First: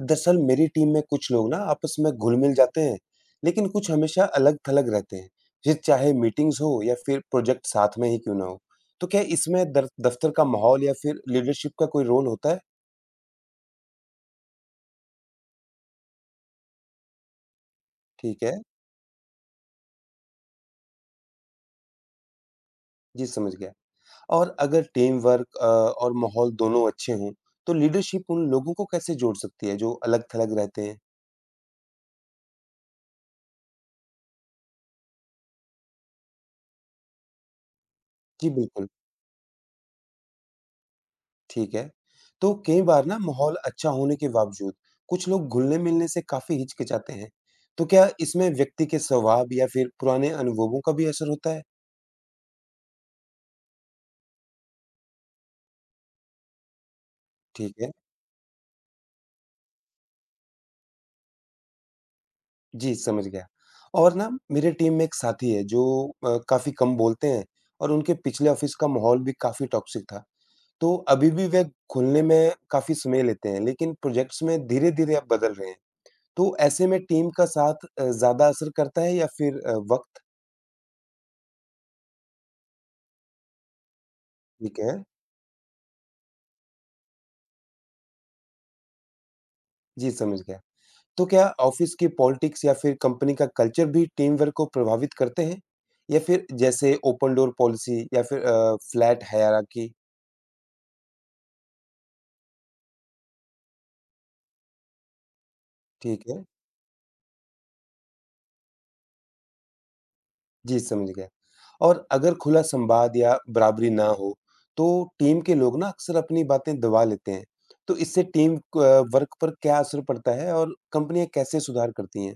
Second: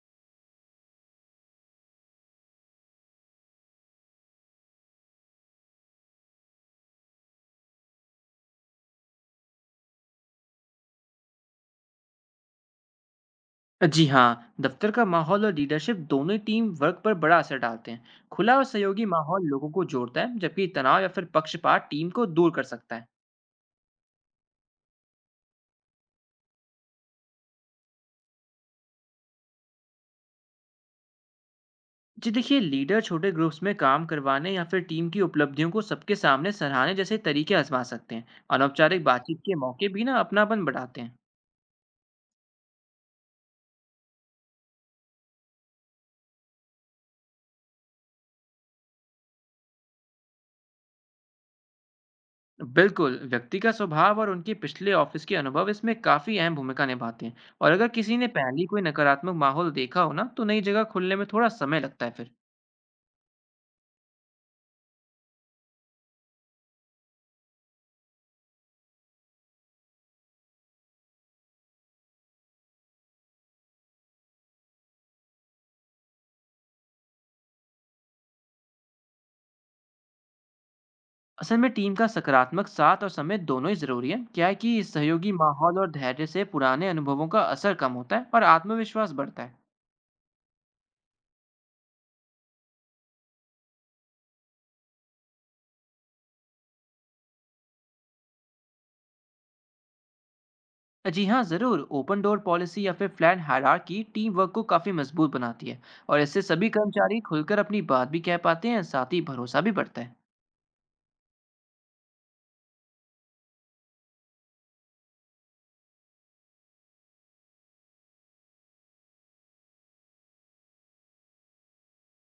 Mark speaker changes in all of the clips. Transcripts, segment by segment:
Speaker 1: दरअसल मेरी टीम में कुछ लोग ना आपस में घुल-मिल जाते हैं, लेकिन कुछ हमेशा अलग-थलग रहते हैं, ये चाहे मीटिंग्स हो या फिर प्रोजेक्ट साथ में ही क्यों ना हो। तो क्या इसमें दर दफ्तर का माहौल या फिर लीडरशिप का कोई रोल होता है?
Speaker 2: जी हाँ, दफ्तर का माहौल और लीडरशिप दोनों ही टीम वर्क पर बड़ा असर डालते हैं।
Speaker 1: ठीक है,
Speaker 2: खुला और सहयोगी माहौल लोगों को जोड़ता है, जबकि तनाव या फिर पक्षपात टीम को दूर कर सकता है।
Speaker 1: जी समझ गया। और अगर टीम वर्क और माहौल दोनों अच्छे हों, तो लीडरशिप उन लोगों को कैसे जोड़ सकती है जो अलग-थलग रहते हैं?
Speaker 2: जी देखिए, लीडर छोटे ग्रुप्स में काम करवाने या फिर टीम की उपलब्धियों को सबके सामने सराहने जैसे तरीके आजमा सकते हैं।
Speaker 1: जी बिल्कुल।
Speaker 2: अनौपचारिक बातचीत के मौके भी ना अपनापन बढ़ाते हैं।
Speaker 1: ठीक है। तो कई बार ना माहौल अच्छा होने के बावजूद कुछ लोग घुलने-मिलने से काफ़ी हिचकिचाते हैं। तो क्या इसमें व्यक्ति के स्वभाव या फिर पुराने अनुभवों का भी असर होता है?
Speaker 2: बिल्कुल, व्यक्ति का स्वभाव और उनके पिछले ऑफिस के अनुभव इसमें काफी अहम भूमिका निभाते हैं। और
Speaker 1: ठीक
Speaker 2: अगर
Speaker 1: है।
Speaker 2: किसी ने पहले ही कोई नकारात्मक माहौल देखा हो ना, तो नई जगह खुलने में थोड़ा समय लगता है फिर।
Speaker 1: जी, समझ गया। और ना मेरे टीम में एक साथी है जो काफ़ी कम बोलते हैं और उनके पिछले ऑफ़िस का माहौल भी काफ़ी टॉक्सिक था। तो अभी भी वह घुलने में काफ़ी समय लेते हैं, लेकिन प्रोजेक्ट्स में धीरे-धीरे अब बदल रहे हैं। तो ऐसे में टीम का साथ ज़्यादा असर करता है या फिर वक़्त?
Speaker 2: असल में टीम का सकारात्मक साथ और समय दोनों ही जरूरी है। क्या है
Speaker 1: ठीक
Speaker 2: कि
Speaker 1: है।
Speaker 2: सहयोगी माहौल और धैर्य से पुराने अनुभवों का असर कम होता है और आत्मविश्वास बढ़ता है।
Speaker 1: जी, समझ गया। तो क्या ऑफिस की पॉलिटिक्स या फिर कंपनी का कल्चर भी टीम वर्क को प्रभावित करते हैं? या फिर जैसे ओपन डोर पॉलिसी या फिर फ्लैट हायरार्की।
Speaker 2: जी हाँ, ज़रूर। ओपन डोर पॉलिसी या फिर फ्लैट हायरार्की टीम वर्क को काफ़ी मजबूत बनाती है। और
Speaker 1: ठीक
Speaker 2: इससे
Speaker 1: है,
Speaker 2: सभी कर्मचारी खुलकर अपनी बात भी कह पाते हैं, साथ ही भरोसा भी बढ़ता है।
Speaker 1: जी समझ गया। और अगर खुला संवाद या बराबरी ना हो, तो टीम के लोग ना अक्सर अपनी बातें दबा लेते हैं। तो इससे टीम क वर्क पर क्या असर पड़ता है और कंपनियाँ कैसे सुधार करती हैं?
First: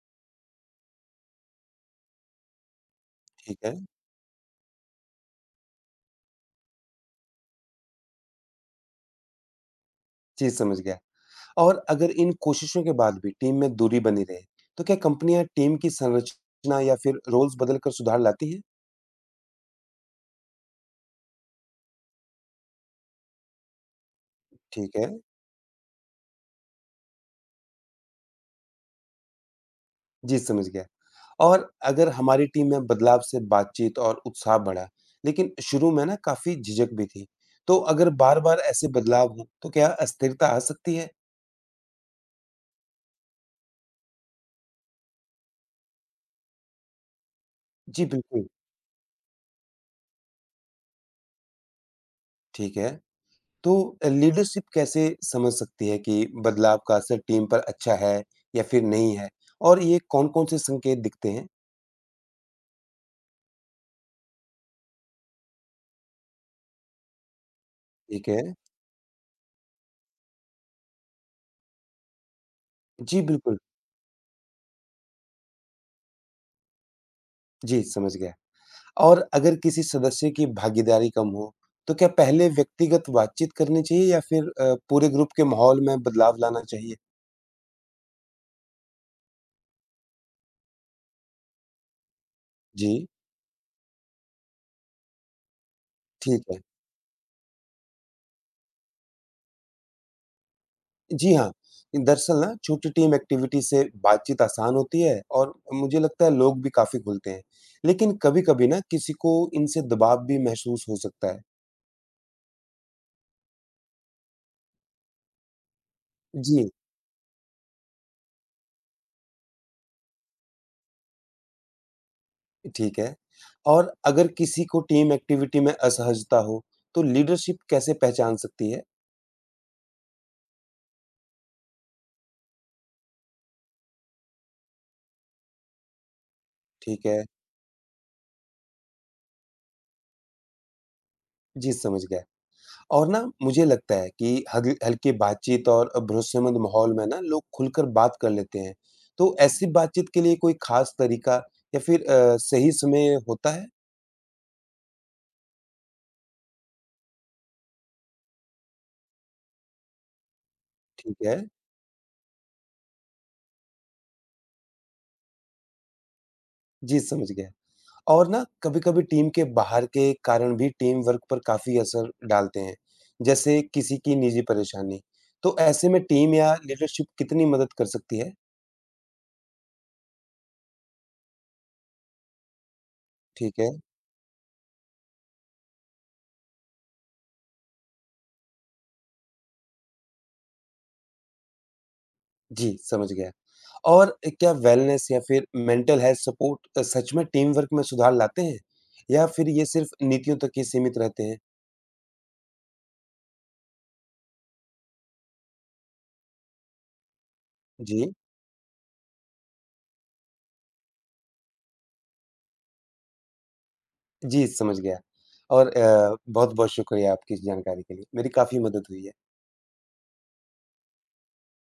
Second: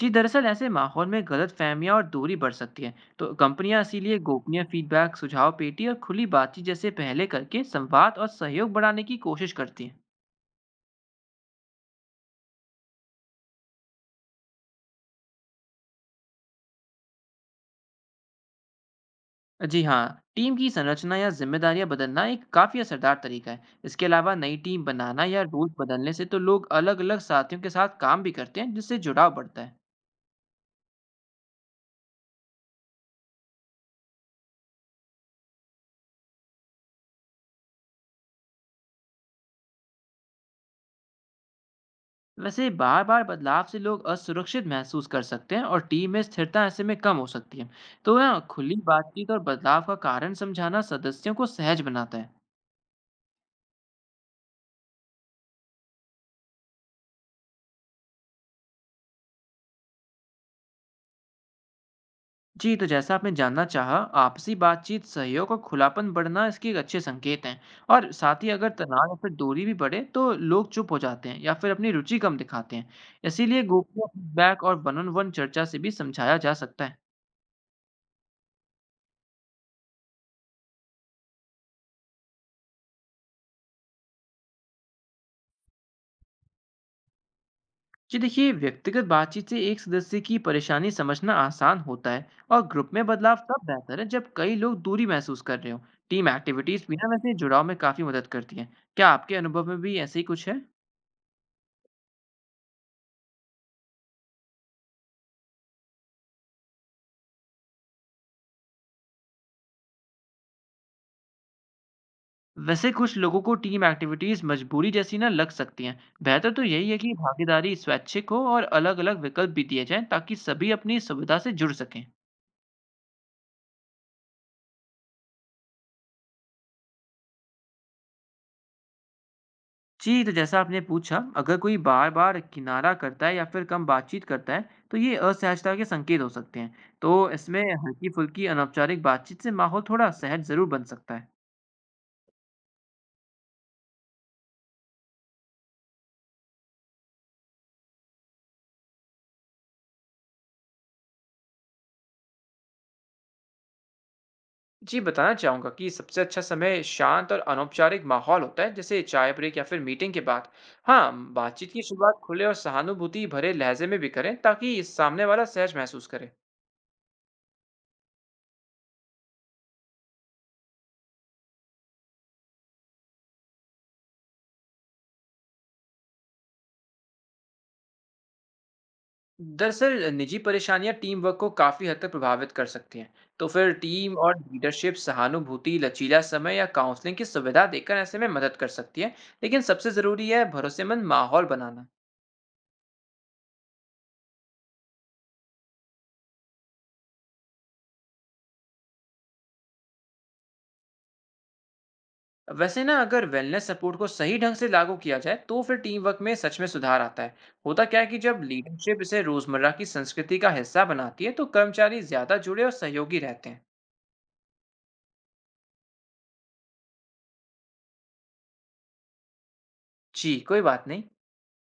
Speaker 2: जी दरअसल, ऐसे माहौल में गलत फहमियाँ और दूरी बढ़ सकती है। तो
Speaker 1: ठीक है,
Speaker 2: कंपनियां इसीलिए गोपनीय फीडबैक, सुझाव पेटी और खुली बातचीत जैसे पहले करके संवाद और सहयोग बढ़ाने की कोशिश करती हैं।
Speaker 1: जी समझ गया। और अगर इन कोशिशों के बाद भी टीम में दूरी बनी रहे, तो क्या कंपनियां टीम की संरचना या फिर रोल्स बदलकर सुधार लाती हैं?
Speaker 2: जी हाँ, टीम की संरचना या जिम्मेदारियां बदलना एक काफी असरदार तरीका है। इसके अलावा नई टीम
Speaker 1: ठीक है,
Speaker 2: बनाना या रूल बदलने से तो लोग अलग अलग साथियों के साथ काम भी करते हैं, जिससे जुड़ाव बढ़ता है।
Speaker 1: जी समझ गया। और अगर हमारी टीम में बदलाव से बातचीत और उत्साह बढ़ा, लेकिन शुरू में ना काफी झिझक भी थी, तो अगर बार-बार ऐसे बदलाव हों, तो क्या अस्थिरता आ सकती है?
Speaker 2: वैसे बार बार बदलाव से लोग असुरक्षित महसूस कर सकते हैं और टीम में स्थिरता ऐसे में कम हो सकती है।
Speaker 1: जी
Speaker 2: तो यहाँ
Speaker 1: बिल्कुल,
Speaker 2: खुली बातचीत और बदलाव का कारण समझाना सदस्यों को सहज बनाता है।
Speaker 1: ठीक है। तो लीडरशिप कैसे समझ सकती है कि बदलाव का असर टीम पर अच्छा है या फिर नहीं है? और ये कौन-कौन से संकेत दिखते हैं?
Speaker 2: जी, तो जैसा आपने जानना चाहा, आपसी बातचीत, सहयोग और खुलापन बढ़ना इसके एक अच्छे संकेत हैं। और
Speaker 1: ठीक है,
Speaker 2: साथ ही अगर तनाव या फिर दूरी भी बढ़े, तो लोग चुप हो जाते हैं या फिर अपनी रुचि कम दिखाते हैं।
Speaker 1: जी बिल्कुल।
Speaker 2: इसीलिए गोपनीय फीडबैक और वन ऑन वन चर्चा से भी समझाया जा सकता है।
Speaker 1: जी, समझ गया। और अगर किसी सदस्य की भागीदारी कम हो, तो क्या पहले व्यक्तिगत बातचीत करनी चाहिए या फिर पूरे ग्रुप के माहौल में बदलाव लाना चाहिए?
Speaker 2: जी देखिए, व्यक्तिगत बातचीत से एक सदस्य की परेशानी समझना आसान होता है। और ग्रुप में
Speaker 1: जी,
Speaker 2: बदलाव तब बेहतर है जब कई लोग दूरी महसूस कर रहे हो। टीम
Speaker 1: ठीक है।
Speaker 2: एक्टिविटीज भी ना वैसे जुड़ाव में काफी मदद करती है। क्या आपके अनुभव में भी ऐसे ही कुछ है?
Speaker 1: जी हाँ, दरअसल ना छोटी टीम एक्टिविटी से बातचीत आसान होती है और मुझे लगता है लोग भी काफ़ी खुलते हैं। लेकिन कभी-कभी ना किसी को इनसे दबाव भी महसूस हो सकता है।
Speaker 2: वैसे कुछ लोगों को टीम एक्टिविटीज मजबूरी जैसी ना लग सकती हैं। बेहतर तो
Speaker 1: जी,
Speaker 2: यही है कि भागीदारी स्वैच्छिक हो और अलग अलग विकल्प भी दिए जाएं, ताकि सभी अपनी सुविधा से जुड़ सकें।
Speaker 1: ठीक है। और अगर किसी को टीम एक्टिविटी में असहजता हो, तो लीडरशिप कैसे पहचान सकती है?
Speaker 2: जी, तो जैसा आपने पूछा, अगर कोई बार बार किनारा करता है या फिर कम बातचीत करता है, तो ये असहजता के संकेत हो सकते हैं।
Speaker 1: ठीक
Speaker 2: तो
Speaker 1: है,
Speaker 2: इसमें हल्की फुल्की अनौपचारिक बातचीत से माहौल थोड़ा सहज जरूर बन सकता है।
Speaker 1: जी समझ गया। और ना मुझे लगता है कि हग हल्की बातचीत और भरोसेमंद माहौल में ना लोग खुलकर बात कर लेते हैं। तो ऐसी बातचीत के लिए कोई खास तरीका या फिर सही समय होता है?
Speaker 2: जी बताना चाहूँगा कि सबसे अच्छा समय शांत और अनौपचारिक माहौल होता है, जैसे चाय ब्रेक या फिर मीटिंग के बाद। हाँ,
Speaker 1: ठीक है।
Speaker 2: बातचीत की शुरुआत खुले और सहानुभूति भरे लहजे में भी करें, ताकि सामने वाला सहज महसूस करे।
Speaker 1: जी, समझ गया। और ना कभी-कभी टीम के बाहर के कारण भी टीम वर्क पर काफ़ी असर डालते हैं, जैसे किसी की निजी परेशानी। तो ऐसे में टीम या लीडरशिप कितनी मदद कर सकती है?
Speaker 2: दरअसल निजी परेशानियां टीम वर्क को काफ़ी हद तक प्रभावित कर सकती हैं। तो
Speaker 1: ठीक है।
Speaker 2: फिर टीम और लीडरशिप सहानुभूति, लचीला समय या काउंसलिंग की सुविधा देकर ऐसे में मदद कर सकती है। लेकिन सबसे ज़रूरी है भरोसेमंद माहौल बनाना।
Speaker 1: जी, समझ गया। और क्या वेलनेस या फिर मेंटल हेल्थ सपोर्ट सच में टीम वर्क में सुधार लाते हैं? या फिर ये सिर्फ नीतियों तक ही सीमित रहते हैं?
Speaker 2: वैसे ना, अगर वेलनेस सपोर्ट को सही ढंग से लागू किया जाए, तो फिर टीम वर्क में सच में सुधार आता है। होता क्या है
Speaker 1: जी।
Speaker 2: कि जब लीडरशिप इसे रोजमर्रा की संस्कृति का हिस्सा बनाती है, तो कर्मचारी ज्यादा जुड़े और सहयोगी रहते हैं।
Speaker 1: जी, समझ गया। और बहुत-बहुत शुक्रिया आपकी इस जानकारी के लिए। मेरी काफ़ी मदद हुई है।
Speaker 2: जी कोई बात नहीं।